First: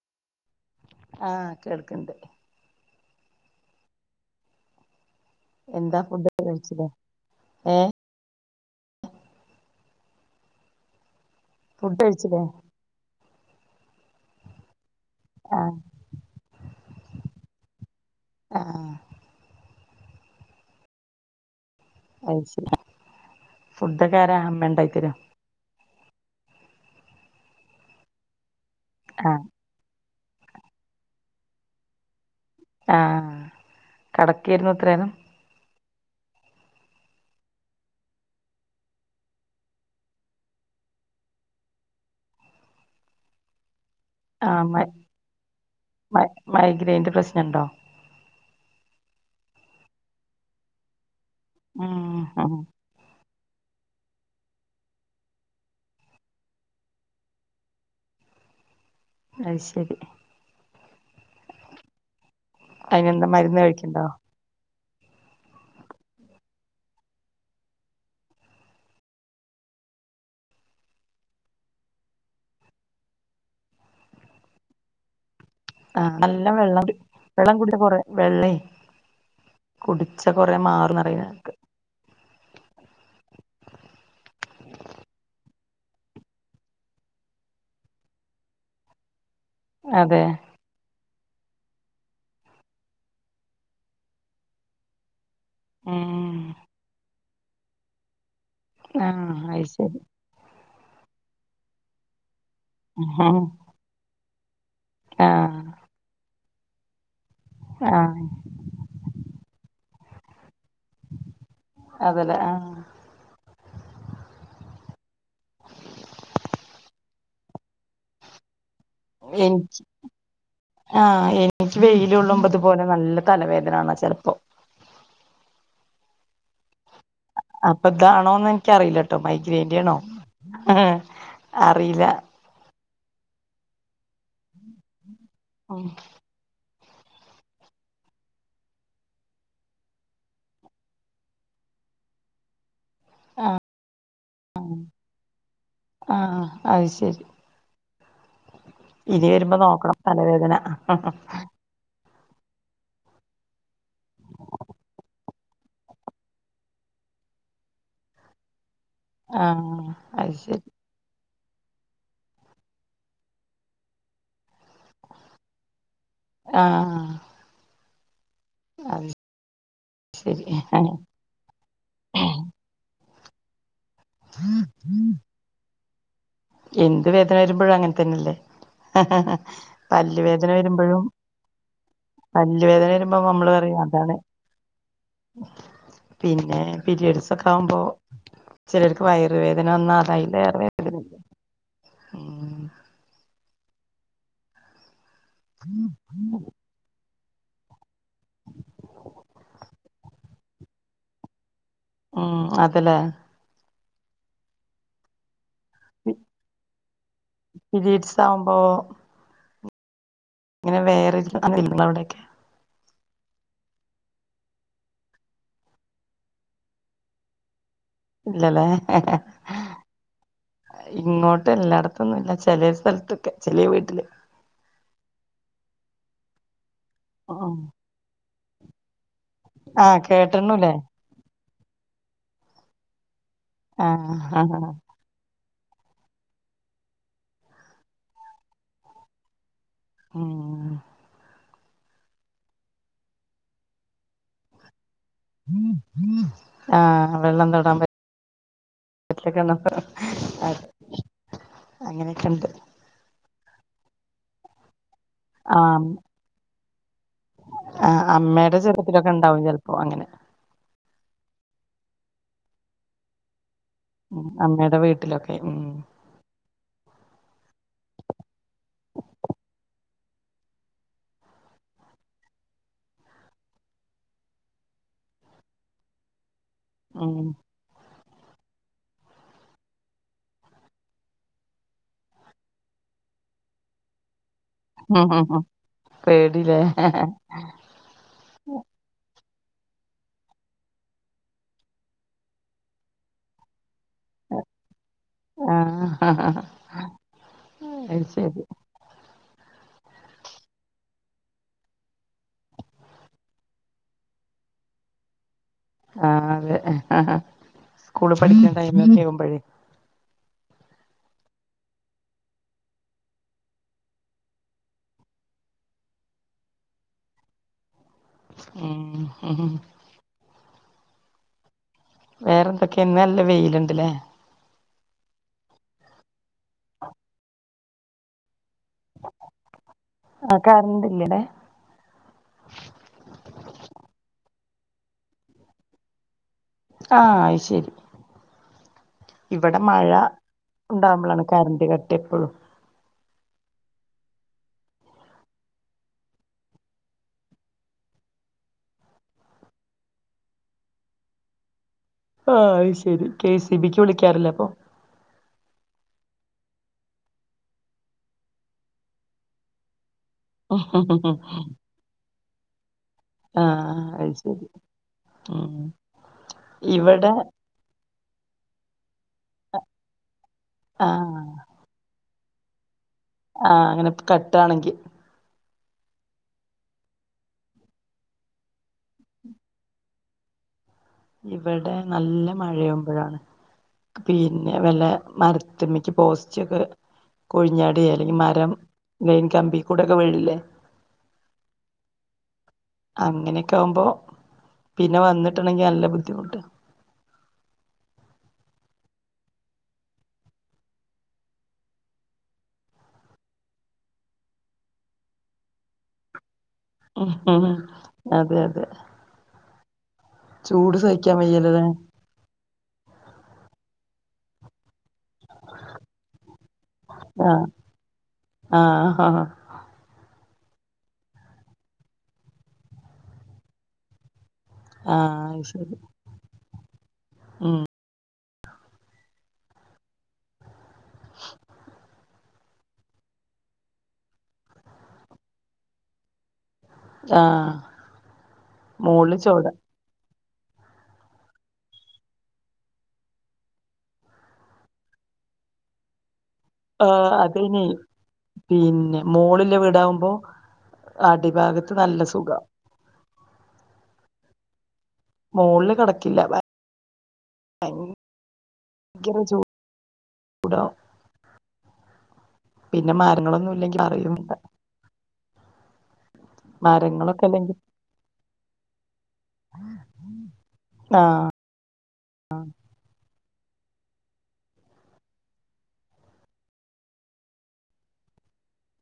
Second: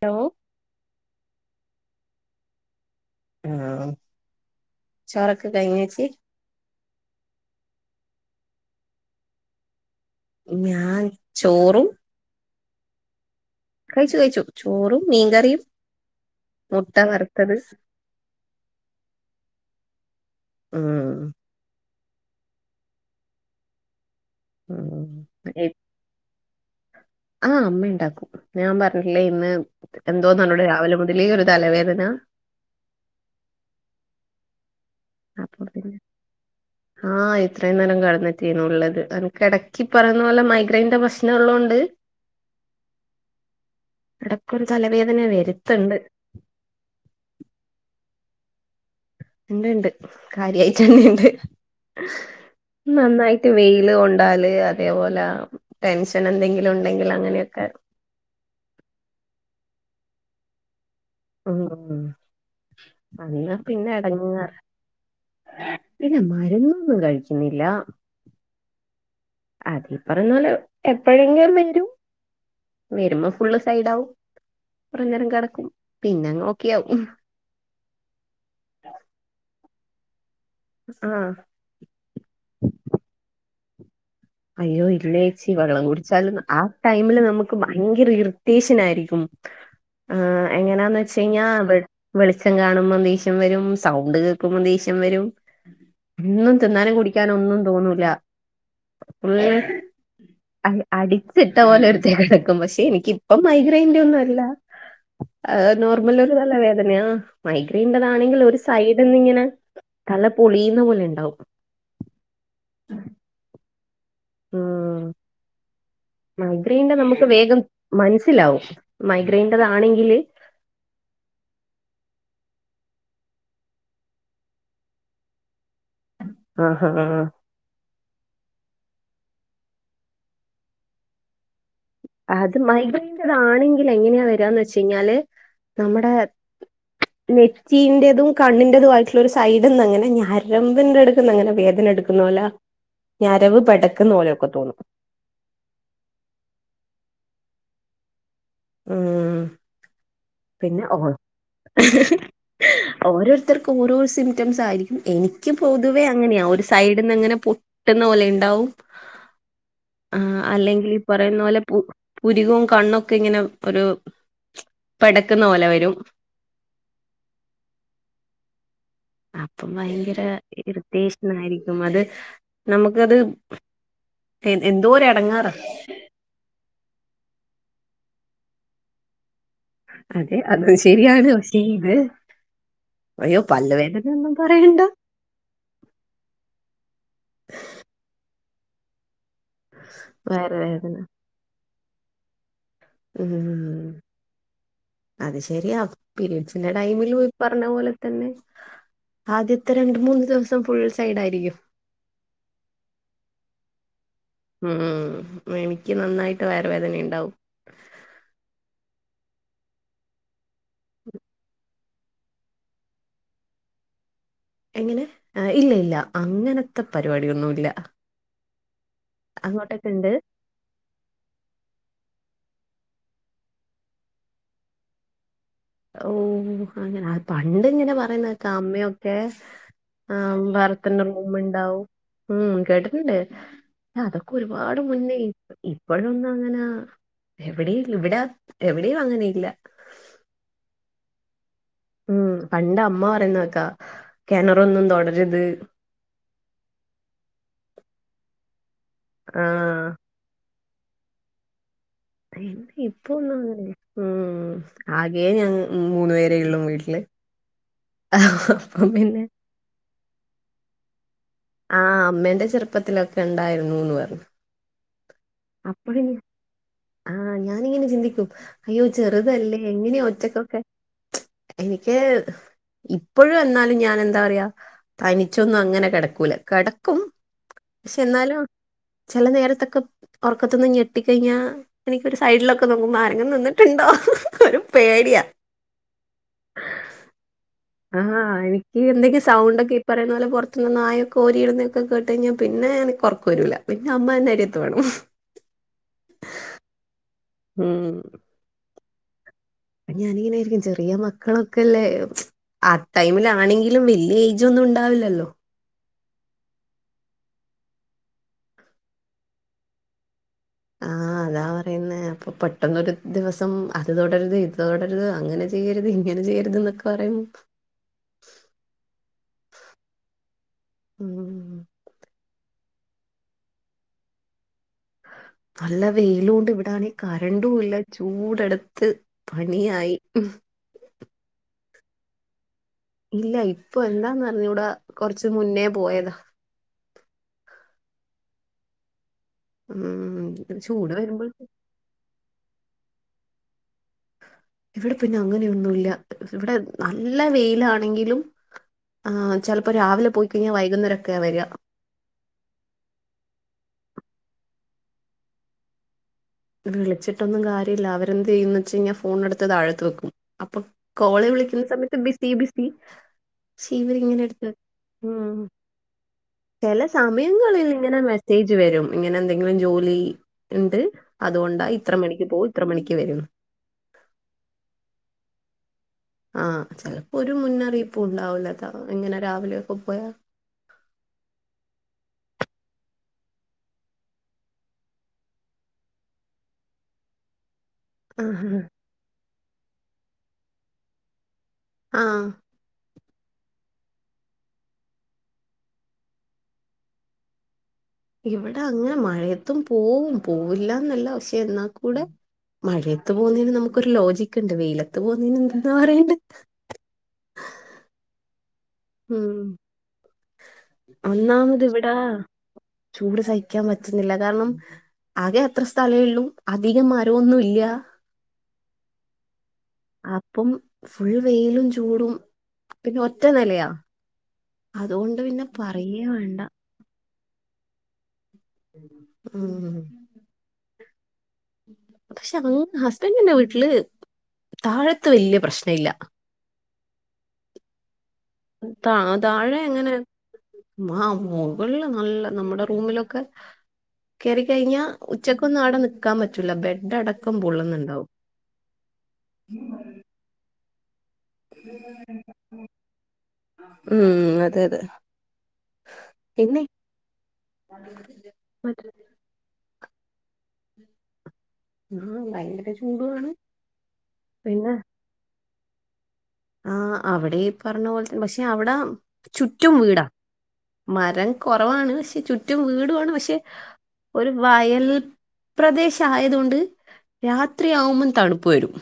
Hello ആഹ് കേൾക്കണ്ട് ആഹ്. ചോറൊക്കെ എന്താ കഴിഞ്ഞേച്ചി ഫുഡൊക്കെ കഴിച്ചിലെ? ഏഹ്. ഞാൻ ചോറും ഫുഡ് കഴിച്ചിലേ കഴിച്ചു കഴിച്ചു. ചോറും, മീൻകറിയും, ആഹ് മുട്ട വറുത്തത് ആഹ് ഉം അത് ശരി. ഫുഡൊക്കെ ആരാ അമ്മ ഉം ഇണ്ടാക്കിത്തരോ പിന്നെ ആഹ് അമ്മ ഉണ്ടാക്കും. ഞാൻ പറഞ്ഞിട്ടില്ലേ ആഹ് ഇന്ന് എന്തോന്നറിയില്ല, രാവിലെ മുതലേ ഒരു തലവേദന ആഹ് കിടക്കായിരുന്നു ഇത്ര നേരം അപ്പേ പിന്നെ ആഹ് ഇത്രയും നേരം കടന്നത്തിന്നുള്ളത് അതൊക്കെ എടക്കി പറയുന്നോലെ മൈഗ്രൈന്റെ പ്രശ്നം ഉള്ളോണ്ട്. [inaudible] ഇടക്കൊരു ആമൈ തലവേദന വരുത്തുണ്ട് മൈ മൈഗ്രൈയിന്റെപ്രശ്നംണ്ടോ? ഇണ്ട്ണ്ട് കാര്യയ്റ്റന്നെണ്ട് ഉംഹ് അഹ് നന്നായിട്ട് വെയ്ല്കൊണ്ടാല് അതേപോലെ ടെൻഷനെന്തെങ്കിലും ഉണ്ടെങ്കില് അങ്ങനെയൊക്കെ അയ്ശെരി ഉം ഉം ഉം അയിനെന്താ മരുന്ന് കഴിക്ക്ണ്ടോ വന്നപിന്നെഎടങ്ങെറ് പിന്നെ മര്ന്നൊന്നും കഴിക്ക്‌ണില്ല. അതീപറയ്ന്നൊലെ എപ്പെഴെങ്കിലുംവരും വരുമ്പോ ഫുള്ള്സൈഡാവും കൊറെനേരംകടക്കും. ആഹ് നല്ലവെള്ളം കു വെള്ളംകുടിയകൊറ വെള്ളേ കുടിച്ചകൊറെമാറുന്ന്റിയ ആഹ് അയ്യോ ഇല്ലേച്ചി വള്ളംകുടിച്ചാലും ആ ടൈമില് നമുക്ക് ഭയങ്കര ഇറിറ്റേഷനായിരിക്കും അതെ ആഹ് എങ്ങനാന്ന് വെച്ച് കഴിഞ്ഞാ വെളിച്ചംകാണുമ്പോ ദേഷ്യംവരും സൗണ്ട്കേക്ക്‌മ്പോ ദേഷ്യംവരും ഉം ഒന്നും തിന്നാനും കുടിക്കാനൊന്നും തോന്നൂല്ല ആഹ് അയ്ശരി അഹ് അടിച്ചിട്ടപോലെരു [unintelligible] പഷെനിക്കിപ്പം ആഹ് മൈഗ്രൈയിന്റെ ഒന്നു അല്ല അഹ് നോർമലൊരു തലവേദനയാ ആഹ് മൈഗ്രൈയിന്റെതാണെങ്കിൽ ഒരു സൈഡന്നിങ്ങനെ തല പൊളിയുന്ന പോലെയ്ണ്ടാവും അതലേ ആഹ് ആഹ് മൈഗ്രൈയിന്റെ നമുക്ക് വേഗം മൻസ്സിലാവും എൻ മൈഗ്രൈയിന്റെതാണെങ്കില് ആഹ് എനിക്ക് വെയില്കൊള്ളുമ്പത്പോലെ നല്ലതലവേദനാണ ചെൽപ്പോ ആഹ് ഹാഹ് അപ്പൊതാണോന്ന് ഇൻക്കറിയില്ലട്ടോ മൈഗ്രേന്റെണോ അറിയില അത് മൈഗ്രൈയിന്റെതാണെങ്കില് എങ്ങനെയാവരാന്ന് വെച്ചഴിഞ്ഞാല് ഉം നമ്മ്ടെ നെറ്റീന്റെതും കണ്ണിന്റതുംആയിട്ടുള്ള ഒരുസൈഡ്ന്ന്ങ്ങനെ ഞരമ്പിന്റെട്ക്ക്ന്ന്ങ്ങനെ വേദന എടുക്ക ന്ന് പോലെ ഞരവ്പെടക്ക്ന്ന് പോലൊക്കെതോന്നും ആഹ് അഹ്ശരി ഉം ഇനിവരുമ്പോനോക്കണം തലവേദന [unintelligible] ഓരോരുത്തർക്ക് ഓരോ സിംറ്റംസായിരിക്കും എനിക്ക് പൊതുവേ അങ്ങനെയാ ഒരുസൈഡിന്ന് അങ്ങനെ പൊ ട്ട്ന്ന പോലെ ഇണ്ടാവും ആഹ് അത് ആഹ് ശരി അല്ലെങ്കിൽ ഈപറയുന്നപോലെ പു പുരികും കണ്ണൊക്കിങ്ങനെ ഒരു പെടക്ക്ന്ന പോലെവരും ആഹ് ആഹ് അഹ് അപ്പം ഭയങ്കര ഇറിറ്റെശനായിരിക്കും അത് നമ്മക്കത് എൻ എന്തോര് എടങ്ങേറാ എന്ത് വേദനവരുമ്പഴും അങ്ങൻതന്നെല്ലേ അതെ അതുംശെരിയാണ് പക്ഷേഇത് പല്ല് വേദന വരുമ്പോ നമ്മള് അയ്യോപല്ല് പറയും അതാണ് വേദനയൊന്നും പറയണ്ട പിന്നെ പിരിയഡ്സൊക്കാവുമ്പോ ചെലർക്ക് വയറുവേദനവെന്ന അതയ്ലേറേ വയറുവേദന ഉം അത്ശരിയാ പിരയഡ്സിന്റെടൈമിലും ഇപ്പറഞ്ഞപോലെ തന്നെ ആദ്യത്തെ രണ്ട്മൂന്ന് ദിവസം ഫുൾ സൈഡായിരിക്കും ഉം അത് ലേ ഉം എനിക്ക് നന്നായിട്ട് വയർ വേദന ഉണ്ടാവും പിരീഡ്‌സ് ആവുമ്പോ ഇങ്ങനെ വേറെ ഇരിക്കൽ ഉണ്ടോ ഇങ്ങളെ അവിടെക്കെ എങ്ങനെ ഇല്ല ഇല്ല അങ്ങനത്തെ പരിപാടിയൊന്നുല്ല ഇല്ലലേ അങ്ങോട്ടൊക്കെണ്ട് ഇങ്ങോട്ട് എല്ലായിടത്തൊന്നും ഇല്ല ചെലേ സ്ഥലത്തൊക്കെ ചെലെ വീട്ടില് ഓഹ് അങ്ങനെ ഉം പണ്ടിങ്ങനെ പറയുന്നക്കെ അമ്മയൊക്കെ ആഹ് ആ കേട്ടണൂല്ലേ ബേറതന്നെ റൂമുണ്ടാവും ഉം കേട്ടിട്ടുണ്ട് ആഹ് അതൊക്ക ആഹ് ഒരുപാട് മുന്നേ ഇപ്പോഴൊന്നും അങ്ങന എവിടെ ഇല്ല ഇവടെ എവിടെയും അങ്ങനെയില്ല ഉം ഉം പണ്ട് അമ്മ പറയുന്നെക്കാ കെണറൊന്നും തോട ആ വെള്ളം തൊടാം പ ആ ഒറ്റക്കൊള്ളൂ [unintelligible] അത് അങ്ങനെ അയിന് ഇപ്പൊ ഒന്നും അങ്ങനെ ഉം ആകേ ഞങ് മൂന്നു പേരേ ഒള്ളു വീട്ട്ല് ആ അമ്മെടെ ചെർപ്പത്തിലൊക്കെ ഇണ്ടാവും ചെൽപ്പോ അങ്ങനെ ആ അമ്മേന്റെ ചെർപ്പത്തിലൊക്കെ ഇണ്ടായിരുന്നൂന്ന് പർഞ് അമ്മെടെ വീട്ടിലൊക് അപ്പയെ ആ ഞാനി ഇങ്ങനെ ചിന്തിക്കും അയ്യോ ചെറ്തല്ലേ എങ്ങനെ ഒറ്റക്കൊക്കെ എനിക്ക് ഇപ്പഴും എന്നാലും ഞാൻ എന്താ പറയാ തനിച്ചൊന്നും അങ്ങനെ കെടക്കൂല കെട- അങ്ങനെ പക്ഷെ എന്നാലും ചെല നേര്ത്തക്ക ഒർക്കത്ത്ന്ന് ഞെട്ടിക്കഴിഞ്ഞാ എനിക്കൊരു സൈഡ്ലൊക്ക നോക്കുമ്പോ ആരെങ്കിലും നിന്ന്ട്ട്ണ്ടോ ഒരു ഉം പേടിയാ ഉം ഉം പേടിലേ ആ എനിക്ക് എന്തെങ്കിം സൗണ്ട് ഒക്ക ഇ പറയുന്ന പോലെ പൊർത്ത്ന്ന് നായക്ക ഓരിയിടുന്നക്കെ കേട്ട് കഴിഞ്ഞാ പിന്നെ ഞാൻ നി- ക്ക് ഒർക്ക് വരൂല പിന്നെ അമ്മ എന്ന അരിയത്ത് വേണം ആ ഉം അപ്പ ഞാനിങ്ങനെ വിയാരിക്കും ചെറിയ മക്കളൊക്കല്ലേ ആ ടൈമിലാണെങ്കിലും വല്ല്യ ഏയ്ജ് ഒന്നും ഉണ്ടാവില്ലല്ലോ ആ അതെ സ്കൂള് പഠിക്ക്ണ ടൈമക്കെ ആവുമ്പഴേ ആ അതാ പറയുന്നേ അപ്പ പെട്ടെന്നരു ദിവസം അത് തൊടര്ത് ഇത് തൊടര്ത് അങ്ങനെ ചെയ്യരുത് ഇങ്ങനെ ചെയ്യരുത് ന്നൊക്ക പറയും ഉം ഉം വേറെ എന്തൊക്കെ ഇന്ന് നല്ല വെയില്ണ്ട് ലെ നല്ല വെയിലൂണ്ട് ഇവടാണെങ്കി കരണ്ടു ഇല്ല ചൂട് എട്ത്ത് പണിയായി ആ കര്ണ്ടില്ല്യ ലെ ഇല്ല ഇപ്പൊ എന്താന്നർഞ്ഞൂട കൊർച്ച് മുന്നേ പോയതാ ആ അയ്ശരി ഇവടെ മഴ ഉം ചൂട് ഇണ്ടാവുമ്പളാണ് വരുമ്പോൾ കര്ന്റ് കട്ട് എപ്പഴും ഇവടെ പിന്നെ അങ്ങനെയൊന്നുല്ല ഇവടെ നല്ല വെയിലാണെങ്കിലും ആ ചെൽപ്പോ രാവിലെ പോയി കഴിഞ്ഞാ വൈകുന്നരെക്കെ വര ആ അത് ശരി കെ സി ബിക്ക് വിളിക്കാറില്ല അപ്പൊ വിളിച്ചിട്ടൊന്നും കാര്യല്ല അവരെന്ത് ചെയ്യുന്ന് വെച്ച് കഴിഞ്ഞാ ഫോണ എടുത്ത് താഴത്ത് വെക്കും അപ്പൊ കോള് വിളിക്കുന്ന സമയത്ത് ബിസി ബിസി ഷി ആഹ് ഇവര് അത് ഇങ്ങനെ ശരി എട്ത്ത് ഉം ചെല ഇവിടെ സമയങ്ങളിൽ ഇങ്ങനെ മെസ്സേജ് വരും ഇങ്ങനെ എന്തെങ്കിലും ജോലി ഇണ്ട് ആഹ് അതുകൊണ്ടാ ഇത്ര മണിക്ക് പോവും ഇത്ര മണിക്ക് വരും ആ അങ്ങനെ കട്ടാണെങ്കി ആ ചെലപ്പോ ഒരു മുന്നറിയിപ്പും ഉണ്ടാവൂല അതാ ഇങ്ങനെ രാവിലെയൊക്ക പോയാ ഇവടെ നല്ല മഴയാവുമ്പഴാണ് പിന്നെ വല്ല മരത്ത്മ്മക്ക് പോസ്റ്റൊക്കെ കൊഴിഞ്ഞാട്യാ അല്ലെങ്കി മരം ആഹ് ലൈൻ കമ്പി കൂടെ ഒക്കെ വിഴില്ലേ ആഹ് അങ്ങനെക്കെ ആവുമ്പോ പിന്നെ വന്നിട്ട്ണെങ്കി നല്ല ബുദ്ധിമുട്ടാ ഇവടെ അങ്ങനെ മഴയത്തും പോവും പോവില്ല ഇന്നല്ല പക്ഷേ എന്നാ കൂടെ മഴയത്ത് പോവുന്നതിന് നമുക്കൊരു ലോജിക്ക് ഇണ്ട് വെയിലത്ത് പോവുന്നതിന് എന്തന്നാ പറയെണ്ടെ അതെ അതെ ഉം ചൂട് സഹിക്കാൻ വയ്യല്ലല്ലേ ഒന്നാമത് ഇവടെ ചൂട് സഹിക്കാൻ പറ്റുന്നില്ല കാരണം ആകെ അത്ര സ്ഥലെ ഒള്ളു അധികം മരം ഒന്നും ആഹ് ഇല്ല ആഹ് അപ്പം ഫുൾ വെയിലും ചൂടും പിന്നെ ഒറ്റ നെലയാ അതുകോണ്ട് ആഹ് പിന്നെ അത് ശരി പറയേ വാണ്ട ഉം ഉം പക്ഷെ അങ് ഹസ്ബന്റിന്റെ വീട്ടില് താഴത്ത് വല്ല്യേ പ്രശ്നല്ല ആഹ് താ മോള് ചോട താഴെ അങ്ങനെ മാ മുകളിൽ നല്ല നമ്മടെ റൂമിലൊക്കെ കേറി കഴിഞ്ഞ ഉച്ചക്കൊന്നവ്ടെ നി ക്കാൻ പറ്റൂല ബെ ആഹ് അതെയ്നെ പിന്നെ മോളില് വീടാവുമ്പോ അടിഭാഗത്ത് നല്ല സുഖാ ഉം അതെ അതെ മോളില് കിടക്കില്ല പിന്നെ [unintelligible] മറ്റേ ണ്ടാവും ആ ഭയങ്കര പിന്നെ ചൂടുമാണ് മരങ്ങളൊന്നും ഇല്ലെങ്കി അറിയൂല്ല ആഹ് മരങ്ങളൊക്കെ അവിടെ ഈ ഇല്ലെങ്കിൽ പർഞ്ഞ പോലെത്ത പക്ഷെ അവിടെ ചുറ്റും വീടാ ആഹ് മരം കോറവാണ് പക്ഷെ ചുറ്റും വീടുണ് പക്ഷെ ഒരു വയൽ പ്രദേശ ആയത് കൊണ്ട് രാത്രിയാവുബം തണുപ്പ് വരും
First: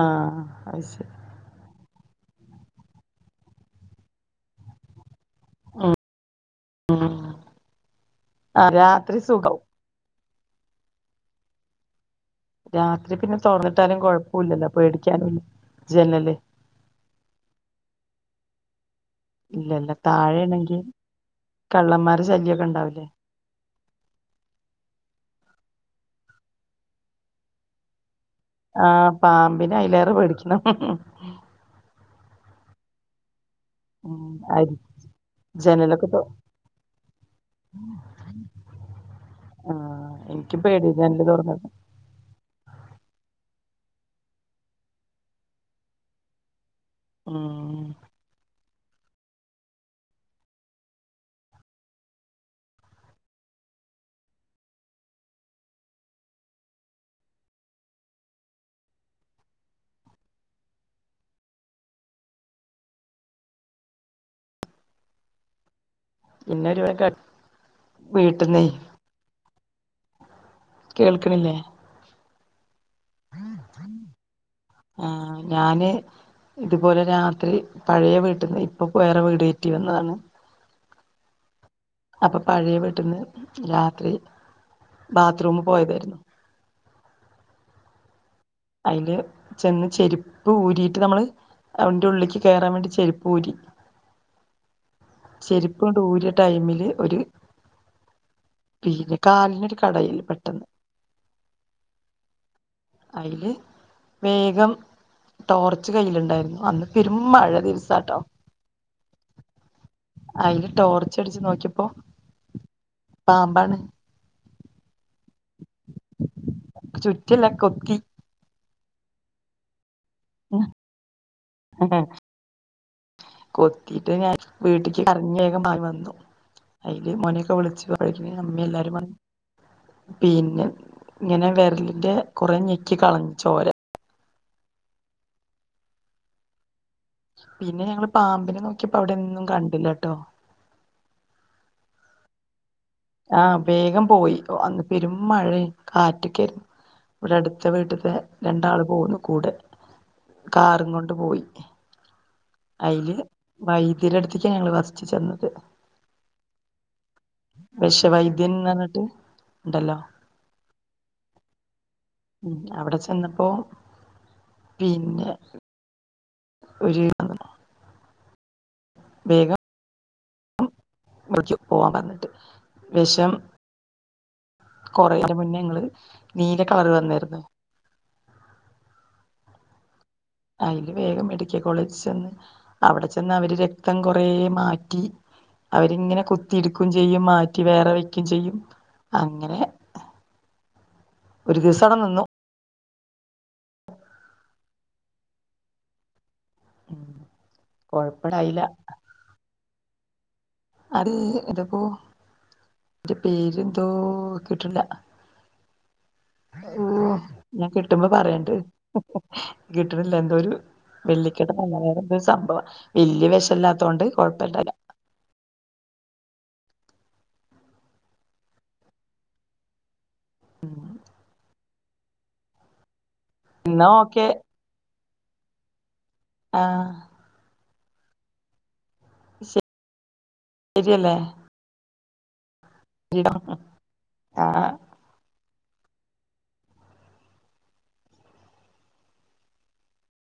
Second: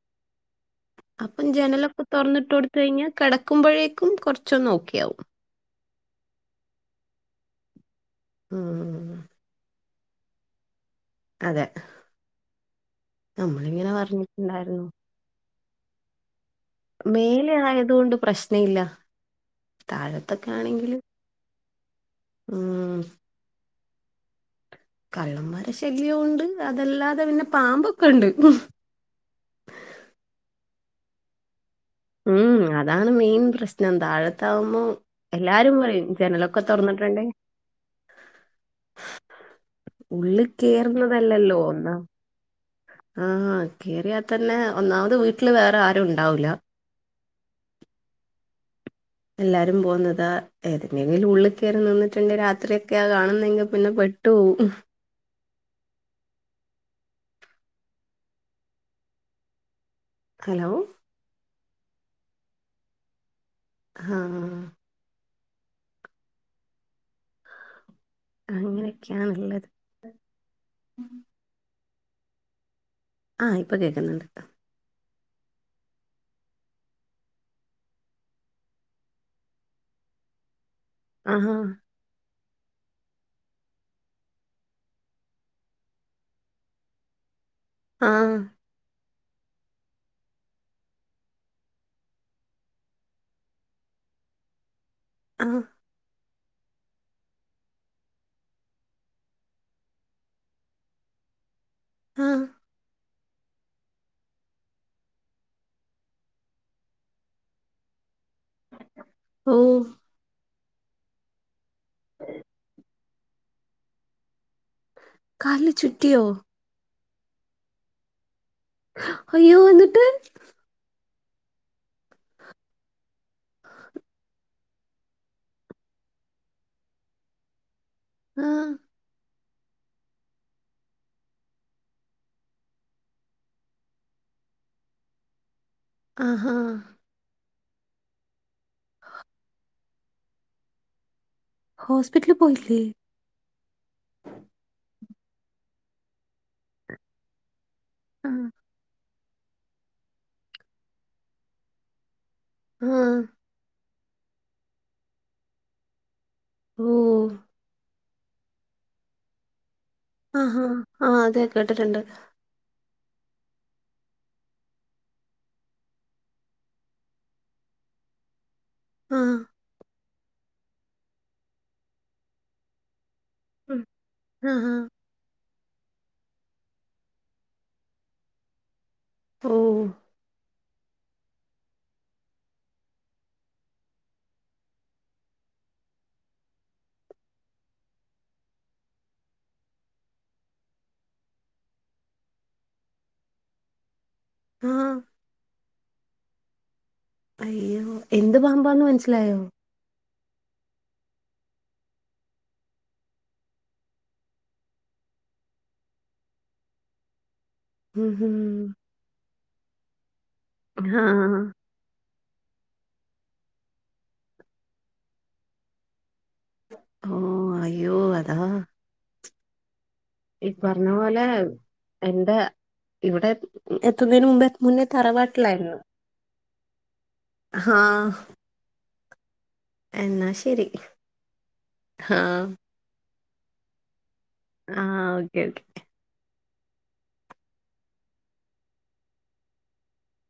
ആഹ് അത് ശ അപ്പം ജനലൊക്കെ തുറന്നിട്ട് കൊടുത്ത കഴിഞ്ഞാ കേടക്കുമ്പോഴേക്കും കോർച്ചൊന്ന് ഓക്കെ ആകും ഉം ഉം ഉം. രാത്രി സുഖം അതെ രാത്രി പിന്നെ നമ്മളിങ്ങനെ തുറന്നിട്ടാലും കോഴപ്പല്ലല്ലോ പറഞ്ഞിട്ടുണ്ടായിരുന്നു പേടിക്കാനുല്ല ജനല് മേലെ ആയതുകൊണ്ട് പ്രശ്നല്ല ഇല്ല ഇല്ല താഴെണെങ്കി കള്ളന്മാരെ ശല്ല്യക്കെ ഉം ഇണ്ടാവില്ലേ കള്ളന്മാരെ ശല്യവും ഉണ്ട് അതല്ലാതെ പിന്നെ പാമ്പൊക്കെ ഇണ്ട് ആഹ് പാമ്പിനെ അതിലേറെ പേടിക്കണം ഉം അതാണ് മെയിൻ പ്രശ് [unintelligible] ഉം അരി താഴത്തവുമ്പോ എല്ലാരും ജനലൊക്കെ പറയും തൊ ജനലൊക്കെ തുറന്നിട്ട്ണ്ടേ ആഹ് ഉള്ള് എനിക്കും പേടിയാ ജനല് കേറുന്നതല്ലല്ലോ തുറന്നത് ഒന്നാ ആഹ് കേറിയാ തന്നെ ഒന്നാമത് വീട്ടില് വേറെ ആരും ഇണ്ടാവൂല ആഹ് എല്ലാരും പോകുന്നത് ഏതിന്റെ ഉള്ളിൽ കേറി നിന്നിട്ടുണ്ട് രാത്രിയൊക്കെ ആഹ് കാണുന്നെങ്കി പിന്നെ ട്ട് പോവും ഹലോ, ആഹ് പിന്നെ ഒരു [unintelligible] വീട്ടന്നേയ്. [unintelligible] ണ്ള്ളത് കേൾക്കണില്ലേ? ആഹ് ഇപ്പൊ കേൾക്കുന്നുണ്ടത്താ. ആഹ് ഞാന് ഇതുപോലെ രാത്രി പഴയ വീട്ടിന്ന് ഇപ്പൊ വേറെ വീട് കയറ്റി വന്നതാണ്. ആഹാ... അപ്പൊ പഴയ വീട്ടിന്ന് രാത്രി ബാത്റൂം പോയതായിരുന്നു. ആഹ്, അതില് ചെന്ന് ചെരുപ്പ് ഊരിയിട്ട് നമ്മള് അയിന്റെ ഉള്ളിക്ക് കയറാൻ വേണ്ടി ചെരിപ്പൂഊരി, ആഹ് ശരി. ഊര്യ ടൈമില് ഒരു പിന്നെ കാലിനൊരു കടയല് പെട്ടെന്ന്. ആഹ്. അതിൽ വേഗം. ടോർച്ച് കയ്യിലുണ്ടായിരുന്നു അന്ന് പെരും മഴ ദിവസാട്ടോ... ഓഹ്. അയില് ടോർച്ച അടിച്ച് നോക്യായപ്പോ ഉം പാമ്പാണ്. കലിന് ചുറ്റിയോ!? ചുറ്റില്ല കൊത്തി. അയ്യോ ന്നിട്ട്? ഉം. കൊത്തിട്ട് ഞാൻ വീട്ട്ക്ക് കരഞ്ഞേകം പാഞ്ഞി വന്നു. അതില് മ്മാന്യോക്കെ വിളിച്ചി അയില് ഉമ്മി ആഹ് എല്ലാരും വ പിന്നെ ഇങ്ങനെ വിരലിന്റെ കുറെ ഞെക്കി കളഞ്ഞിച്ചോര ആഹാ. പിന്നെ ഞങ്ങള് പാമ്പിനെ നോക്കിയപ്പോ അവിടെന്നും കണ്ടില്ലട്ടോ. ഹോസ്പിറ്റല് പോയില്ലേ ആഹ് വേഗം പോയി. അന്ന് പെരും മഴേനി കാറ്റക്കരുന്നു. ഇവിടെ അടുത്ത വീട്ടത്തെ ആ രണ്ടാള് പോന്നു കൂടെ. കാറും കൊണ്ട് പോയി ആ അതില്. വൈദ്യര അടുത്ത്ക്കാ ഞങ്ങള് ഫസ്റ്റ് ചെന്നത്. ഓഹ്. വിഷ വൈദ്യൻ ന്ന് പറഞ്ഞിട്ട് ഉണ്ടല്ലോ. ആഹ് ആഹ് അതെ കേട്ടിട്ടുണ്ട്. അവിടെ ചെന്നപ്പോ പിന്നെ. ഒരു. ആ വേഗം. വിളിക്കു പോവാൻ പറഞ്ഞിട്ട് വിഷം ഉം ആഹ് ആഹ്. കൊറേന മുന്നേ ങ്ങൾ നീല കളർ വന്നായിരുന്നു ഓ അതില് വേഗം മെഡിക്കൽ കോളേജ് ചെന്ന് അവിടെ ചെന്ന് അവര് രക്തം കൊറെ മാറ്റി അവരിങ്ങനെ കുത്തി ഇടുക്കുകയും ചെയ്യും മാറ്റി വേറെ വയ്ക്കും ചെയ്യും അങ്ങനെ ഒരു ദിവസം അവിട നിന്നു ആഹ് ഉം അയ്യോ എന്ത് കൊഴപ്പണ്ടായില്ല പാമ്പാന്ന് മനസ്സിലായോ അതു എന്തപ്പോ അയ്ന്റെ പേരെന്തോ കിട്ടണില്ല ഓഹ് ഞാൻ കിട്ടുമ്പോ ഉം ഹും പറയണ്ട് കിട്ടണില്ല എന്തോ ഒരു ആ വെള്ളിക്കട്ട പറഞ്ഞ നേരം ഒരു സംഭവമാ വല്യ വെഷം ഇല്ലാത്തത്തോണ്ട് കൊഴപ്പം ഒന്നുമില്ല ഓഹ് അയ്യോ അതാ ഈ പറഞ്ഞ പോലെ എന്റെ ഇവിടെ എന്നാ ഓക്കെ എത്തുന്നതിന് മുമ്പേ മുന്നേ തറവാട്ടിലായിരുന്നു ആഹ് ങ്ങ് ആഹ് എന്നാ ശരി ശരിയല്ലേ ആഹ് ഇടാ ആഹ് ആഹ് ഓക്കേ ഓക്കേ